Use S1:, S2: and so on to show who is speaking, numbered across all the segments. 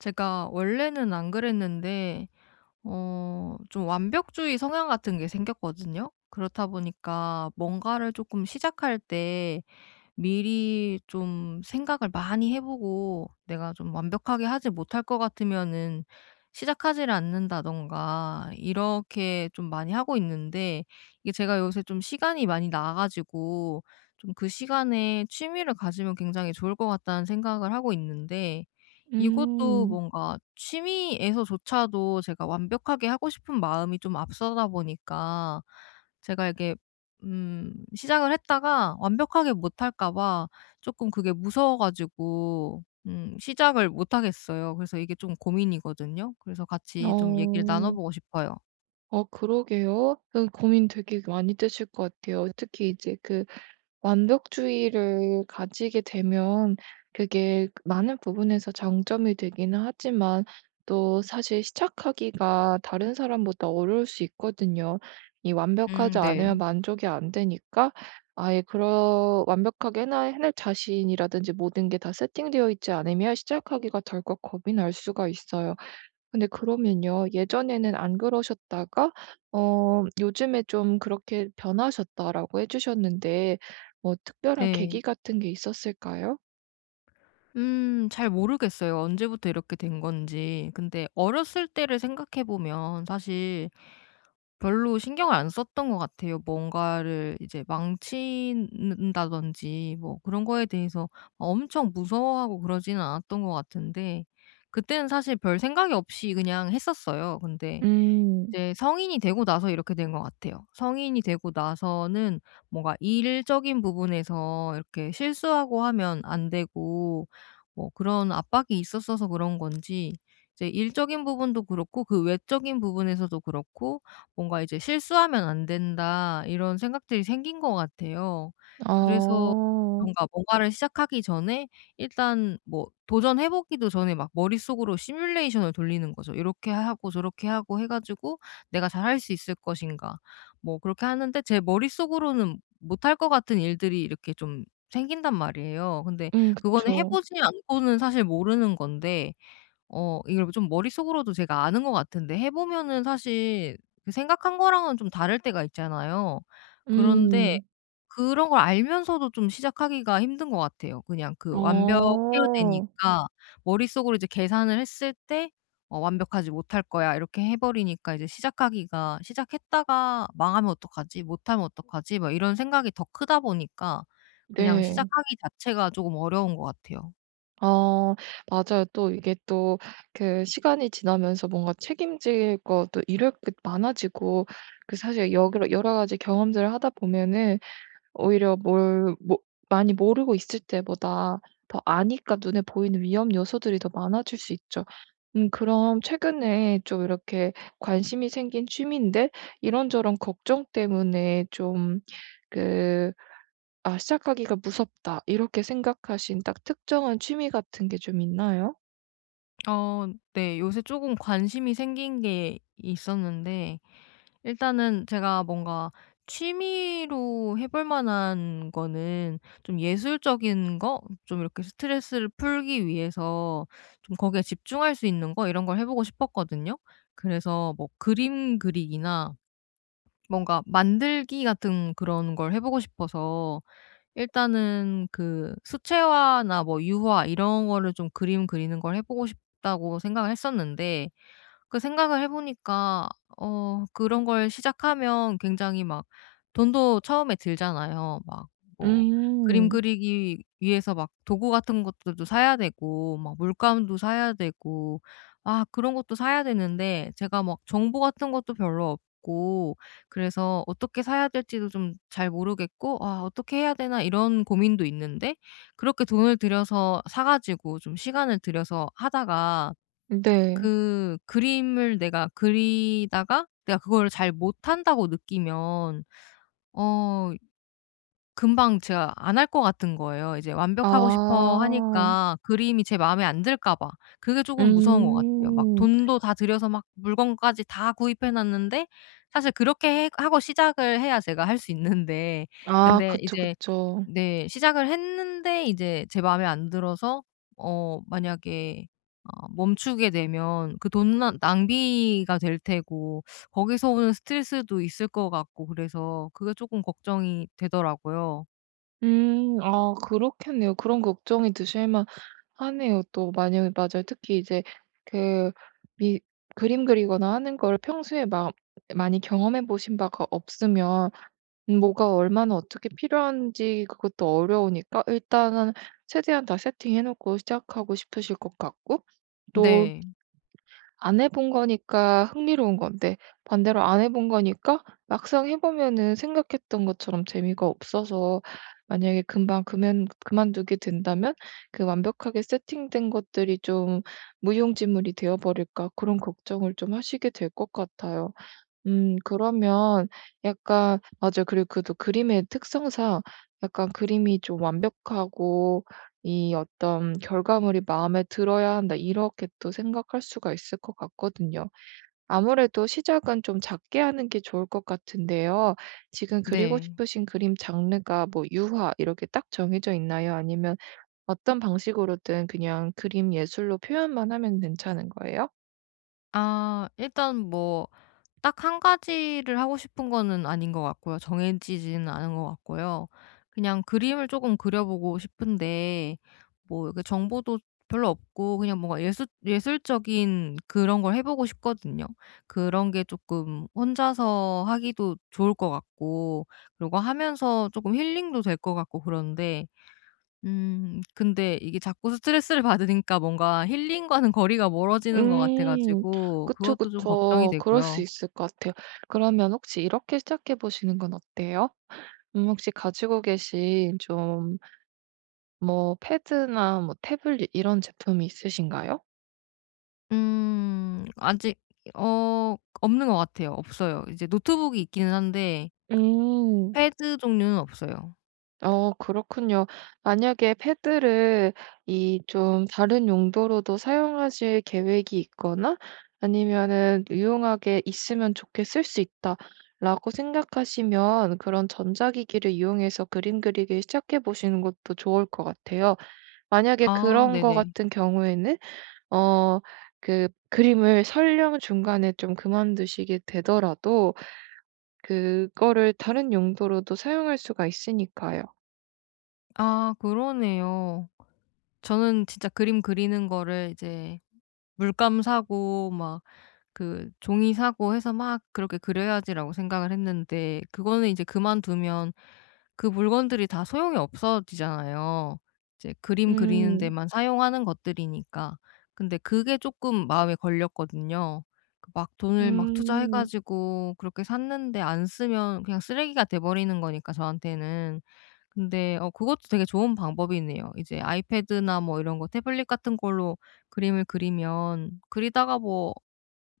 S1: 제가 원래는 안 그랬는데 좀 완벽주의 성향 같은 게 생겼거든요. 그렇다 보니까 뭔가를 조금 시작할 때 미리 좀 생각을 많이 해 보고, 내가 좀 완벽하게 하지 못할 것 같으면은 시작하지를 않는다든가 이렇게 좀 많이 하고 있는데, 이게 제가 요새 좀 시간이 많이 나 가지고 좀 '그 시간에 취미를 가지면 굉장히 좋을 것 같다.'는 생각을 하고 있는데, 이것도
S2: 음.
S1: 뭔가 취미에서조차도 제가 완벽하게 하고 싶은 마음이 좀 앞서다 보니까, 제가 이게 시작을 했다가 완벽하게 못할까 봐 조금 그게 무서워 가지고 시작을 못 하겠어요. 그래서 이게 좀 고민이거든요. 그래서 같이 좀 얘기를 나눠
S2: 어.
S1: 보고 싶어요.
S2: 어 그러게요. 그 고민 되게 많이 되실 것 같아요. 특히 이제 그 완벽주의를 가지게 되면 그게 많은 부분에서 장점이 되기는 하지만 또 사실 시작하기가 다른 사람보다 어려울 수 있거든요. 이
S1: 음,
S2: 완벽하지
S1: 네.
S2: 않으면 만족이 안 되니까 아예 그런 완벽하게 해나 해낼 자신이라든지 모든 게 다 세팅되어 있지 않으면 시작하기가 덜컥 겁이 날 수가 있어요. 근데 그러면요. 예전에는 안 그러셨다가 어 요즘에 좀 그렇게 변하셨다라고 해 주셨는데 뭐 특별한 계기
S1: 네.
S2: 같은 게 있었을까요?
S1: 잘 모르겠어요, 언제부터 이렇게 된 건지. 근데 어렸을 때를 생각해 보면, 사실 별로 신경을 안 썼던 것 같아요. 뭔가를 이제 망친다든지 뭐 그런 거에 대해서 엄청 무서워하고 그러지는 않았던 것 같은데, 그때는 사실 별 생각이 없이 그냥 했었어요. 근데
S2: 음.
S1: 이제 성인이 되고 나서 이렇게 된 것 같아요. 성인이 되고 나서는 뭔가 일적인 부분에서 이렇게 실수하고 하면 안 되고 뭐 그런 압박이 있었어서 그런 건지, 이제 일적인 부분도 그렇고 그 외적인 부분에서도 그렇고 뭔가 이제 '실수하면 안 된다.' 이런 생각들이 생긴 것 같아요. 그래서
S2: 어.
S1: 뭔가 뭔가를 시작하기 전에 일단 뭐 도전해 보기도 전에 막 머릿속으로 시뮬레이션을 돌리는 거죠. 이렇게 하고 저렇게 하고 해 가지고 내가 잘 할 수 있을 것인가. 뭐 그렇게 하는데 제 머릿속으로는 못할 것 같은 일들이 이렇게 좀 생긴단 말이에요. 근데 그거는 해
S2: 그쵸.
S1: 보지 않고는 사실 모르는 건데, 이걸 좀 머릿속으로도 제가 아는 것 같은데 해 보면은 사실 그 생각한 거랑은 좀 다를 때가 있잖아요. 음. 그런데
S2: 음.
S1: 그런 걸 알면서도 좀 시작하기가 힘든 것 같아요. 그냥 그 완벽해야
S2: 어.
S1: 되니까 머릿속으로 이제 계산을 했을 때 '완벽하지 못할 거야.' 이렇게 해 버리니까, 이제 시작하기가 '시작했다가 망하면 어떡하지? 못하면 어떡하지?' 막 이런 생각이 더 크다 보니까, 그냥
S2: 네.
S1: 시작하기 자체가 조금 어려운 것 같아요.
S2: 어 맞아요. 또 이게 또 그 시간이 지나면서 뭔가 책임질 것도 이럴 게 많아지고 그 사실 여러 가지 경험들을 하다 보면은 오히려 뭘 모 많이 모르고 있을 때보다 더 아니까 눈에 보이는 위험 요소들이 더 많아질 수 있죠. 그럼 최근에 좀 이렇게 관심이 생긴 취미인데 이런저런 걱정 때문에 좀 그 '아 시작하기가 무섭다.' 이렇게 생각하신 딱 특정한 취미 같은 게 좀 있나요?
S1: 어 네. 요새 조금 관심이 생긴 게 있었는데, 일단은 제가 뭔가 취미로 해볼 만한 거는 좀 예술적인 거, 좀 이렇게 스트레스를 풀기 위해서 좀 거기에 집중할 수 있는 거, 이런 걸 해 보고 싶었거든요. 그래서 뭐 그림 그리기나 뭔가 만들기 같은 그런 걸 해 보고 싶어서, 일단은 그 수채화나 뭐 유화 이런 거를 좀, 그림 그리는 걸 해 보고 싶다고 생각을 했었는데, 그 생각을 해 보니까 그런 걸 시작하면 굉장히 막 돈도 처음에 들잖아요. 막 뭐 그림
S2: 음.
S1: 그리기 위해서 막 도구 같은 것들도 사야 되고 막 물감도 사야 되고, 아 그런 것도 사야 되는데 제가 막 정보 같은 것도 별로 없고, 그래서 어떻게 사야 될지도 좀 잘 모르겠고 '아 어떻게 해야 되나.' 이런 고민도 있는데, 그렇게 돈을 들여서 사 가지고 좀 시간을 들여서 하다가,
S2: 네.
S1: 그 그림을 내가 그리다가 내가 그걸 잘 못한다고 느끼면 어 금방 제가 안 할 것 같은 거예요. 이제 완벽하고 싶어
S2: 아.
S1: 하니까 그림이 제 마음에 안 들까 봐. 그게 조금 무서운 것 같아요. 막
S2: 음.
S1: 돈도 다 들여서 막 물건까지 다 구입해 놨는데, 사실 그렇게 해 하고 시작을 해야 제가 할 수 있는데,
S2: 아
S1: 근데
S2: 그쵸,
S1: 이제,
S2: 그쵸.
S1: 네, 시작을 했는데 이제 제 마음에 안 들어서 만약에 멈추게 되면 그 돈 낭 낭비가 될 테고, 거기서 오는 스트레스도 있을 것 같고, 그래서 그게 조금 걱정이 되더라고요.
S2: 음. 아 그렇겠네요. 그런 걱정이 드실 만 하네요 또. 만약에 맞아요. 특히 이제 그 미 그림 그리거나 하는 걸 평소에 막 많이 경험해 보신 바가 없으면 뭐가 얼마나 어떻게 필요한지 그것도 어려우니까 일단은 최대한 다 세팅해 놓고 시작하고 싶으실 것 같고 또
S1: 네.
S2: 안 해본 거니까 흥미로운 건데 반대로 안 해본 거니까 막상 해 보면은 생각했던 것처럼 재미가 없어서 만약에 금방 그면 그만두게 된다면 그 완벽하게 세팅된 것들이 좀 무용지물이 되어 버릴까 그런 걱정을 좀 하시게 될 것 같아요. 그러면 약간 맞아요. 그리고 그또 그림의 특성상 약간 그림이 좀 완벽하고 이 어떤 '결과물이 마음에 들어야 한다.' 이렇게 또 생각할 수가 있을 것 같거든요. 아무래도 시작은 좀 작게 하는 게 좋을 것 같은데요. 지금 그리고
S1: 네.
S2: 싶으신 그림 장르가 뭐 유화 이렇게 딱 정해져 있나요? 아니면 어떤 방식으로든 그냥 그림 예술로 표현만 하면 괜찮은 거예요?
S1: 아 일단 뭐 딱 한 가지를 하고 싶은 거는 아닌 것 같고요. 정해지지는 않은 것 같고요. 그냥 그림을 조금 그려 보고 싶은데, 뭐 이렇게 정보도 별로 없고, 그냥 뭔가 예술적인 그런 걸 해 보고 싶거든요. 그런 게 조금 혼자서 하기도 좋을 것 같고, 그리고 하면서 조금 힐링도 될 것 같고, 그런데 근데 이게 자꾸 스트레스를 받으니까 뭔가 힐링과는 거리가 멀어지는 것 같아
S2: 음.
S1: 가지고
S2: 그쵸,
S1: 그것도 좀 걱정이
S2: 그쵸. 그럴 수
S1: 되고요.
S2: 있을 것 같아요. 그러면 혹시 이렇게 시작해 보시는 건 어때요? 혹시 가지고 계신 좀 뭐 패드나 뭐 태블릿 이런 제품이 있으신가요?
S1: 아직 어 없는 것 같아요. 없어요. 이제 노트북이 있기는 한데
S2: 음.
S1: 패드 종류는 없어요.
S2: 어 그렇군요. 만약에 패드를 이 좀 다른 용도로도 사용하실 계획이 있거나 아니면은 '유용하게 있으면 좋게 쓸 수 있다.'라고 생각하시면 그런 전자기기를 이용해서 그림 그리기 시작해 보시는 것도 좋을 것 같아요. 만약에
S1: 아
S2: 그런 거
S1: 네네.
S2: 같은 경우에는 어 그 그림을 설령 중간에 좀 그만두시게 되더라도 그거를 다른 용도로도 사용할 수가 있으니까요.
S1: 아 그러네요. 저는 진짜 그림 그리는 거를 이제 물감 사고 막 그 종이 사고 해서 막 그렇게 그려야지라고 생각을 했는데, 그거는 이제 그만두면 그 물건들이 다 소용이 없어지잖아요. 이제 그림 그리는
S2: 음.
S1: 데만 사용하는 것들이니까. 근데 그게 조금 마음에 걸렸거든요. 그막 돈을 막 투자해
S2: 음.
S1: 가지고 그렇게 샀는데 안 쓰면 그냥 쓰레기가 돼 버리는 거니까 저한테는. 근데 그것도 되게 좋은 방법이네요. 이제 아이패드나 뭐 이런 거 태블릿 같은 걸로 그림을 그리면, 그리다가 뭐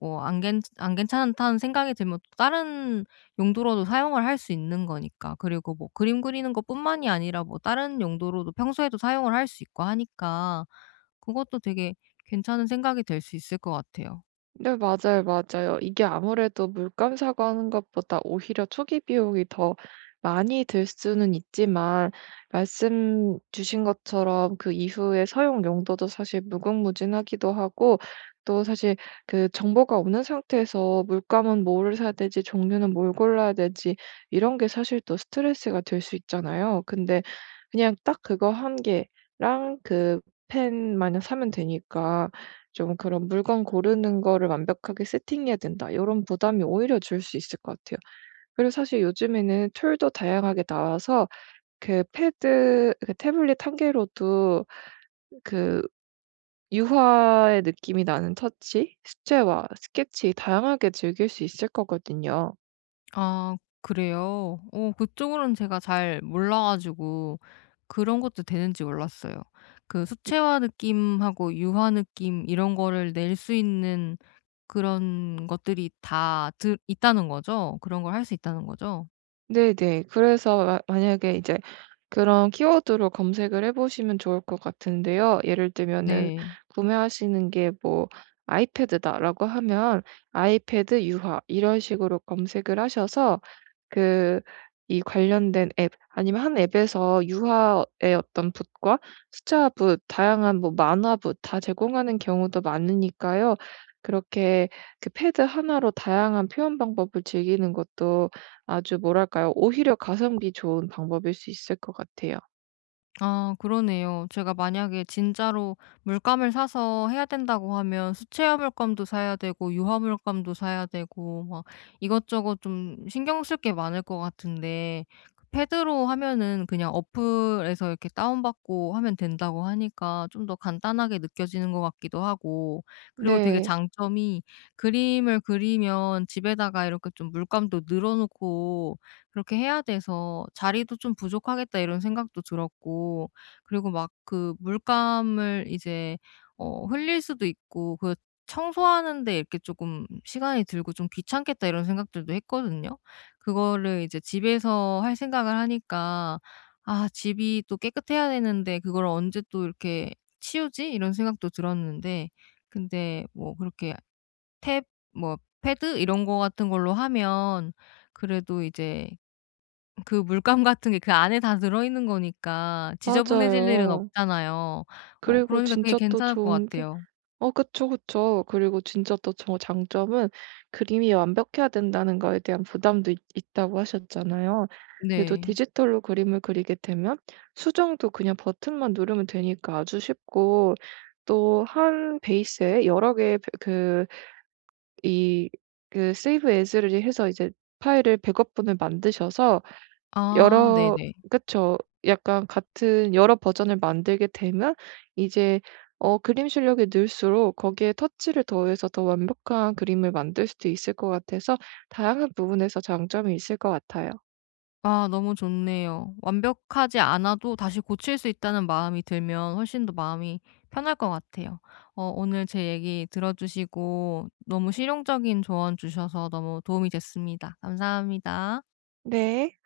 S1: 안 괜찮다는 생각이 들면 또 다른 용도로도 사용을 할 수 있는 거니까. 그리고 뭐 그림 그리는 것뿐만이 아니라 뭐 다른 용도로도 평소에도 사용을 할 수 있고 하니까, 그것도 되게 괜찮은 생각이 될 수 있을 것 같아요.
S2: 네 맞아요, 맞아요. 이게 아무래도 물감 사고 하는 것보다 오히려 초기 비용이 더 많이 들 수는 있지만 말씀 주신 것처럼 그 이후에 사용 용도도 사실 무궁무진하기도 하고 또 사실 그 정보가 없는 상태에서 물감은 뭐를 사야 되지, 종류는 뭘 골라야 되지 이런 게 사실 또 스트레스가 될 수 있잖아요. 근데 그냥 딱 그거 한 개랑 그 펜 마냥 사면 되니까 좀 그런 '물건 고르는 거를 완벽하게 세팅해야 된다.' 이런 부담이 오히려 줄 수 있을 것 같아요. 그리고 사실 요즘에는 툴도 다양하게 나와서 그 패드 그 태블릿 한 개로도 그 유화의 느낌이 나는 터치, 수채화, 스케치 다양하게 즐길 수 있을 거거든요.
S1: 아 그래요? 그쪽으로는 제가 잘 몰라 가지고 그런 것도 되는지 몰랐어요. 그 수채화 느낌하고 유화 느낌 이런 거를 낼 수 있는 그런 것들이 다 드 있다는 거죠? 그런 걸 할 수 있다는 거죠?
S2: 네네. 그래서 마 만약에 이제 그런 키워드로 검색을 해 보시면 좋을 것 같은데요. 예를 들면은
S1: 네.
S2: 구매하시는 게 뭐 "아이패드다."라고 하면 "아이패드 유화." 이런 식으로 검색을 하셔서 그 이 관련된 앱 아니면 한 앱에서 유아의 어떤 붓과 숫자 붓, 다양한 뭐 만화 붓 다 제공하는 경우도 많으니까요. 그렇게 그 패드 하나로 다양한 표현 방법을 즐기는 것도 아주 뭐랄까요? 오히려 가성비 좋은 방법일 수 있을 것 같아요.
S1: 아 그러네요. 제가 만약에 진짜로 물감을 사서 해야 된다고 하면 수채화 물감도 사야 되고 유화 물감도 사야 되고 막 이것저것 좀 신경 쓸 게 많을 것 같은데, 그 패드로 하면은 그냥 어플에서 이렇게 다운받고 하면 된다고 하니까 좀 더 간단하게 느껴지는 것 같기도 하고. 그리고 되게
S2: 네.
S1: 장점이, 그림을 그리면 집에다가 이렇게 좀 물감도 늘어 놓고 그렇게 해야 돼서 '자리도 좀 부족하겠다.' 이런 생각도 들었고, 그리고 막 그 물감을 이제 흘릴 수도 있고, 그 청소하는 데 이렇게 조금 시간이 들고 좀 '귀찮겠다.' 이런 생각들도 했거든요. 그거를 이제 집에서 할 생각을 하니까 '아 집이 또 깨끗해야 되는데 그걸 언제 또 이렇게 치우지?' 이런 생각도 들었는데, 근데 뭐 그렇게 탭 뭐 패드 이런 거 같은 걸로 하면 그래도 이제 그 물감 같은 게 그 안에 다 들어있는 거니까 지저분해질 일은
S2: 맞아요.
S1: 없잖아요.
S2: 그리고
S1: 그러니까 되게
S2: 진짜 또
S1: 괜찮을 것
S2: 좋은 게
S1: 같아요.
S2: 어 그쵸, 그쵸. 그리고 진짜 또 저 장점은 그림이 완벽해야 된다는 거에 대한 부담도 있 있다고 하셨잖아요. 근데 또
S1: 네.
S2: 디지털로 그림을 그리게 되면 수정도 그냥 버튼만 누르면 되니까 아주 쉽고 또 한 베이스에 여러 개의 베 그 이 그 세이브 e 즈를 해서 이제 파일을 백업 분을 만드셔서
S1: 아
S2: 여러
S1: 네네.
S2: 그쵸. 약간 같은 여러 버전을 만들게 되면 이제 어 그림 실력이 늘수록 거기에 터치를 더해서 더 완벽한 그림을 만들 수도 있을 것 같아서 다양한 부분에서 장점이 있을 것 같아요.
S1: 아 너무 좋네요. 완벽하지 않아도 다시 고칠 수 있다는 마음이 들면 훨씬 더 마음이 편할 것 같아요. 오늘 제 얘기 들어주시고 너무 실용적인 조언 주셔서 너무 도움이 됐습니다. 감사합니다.
S2: 네.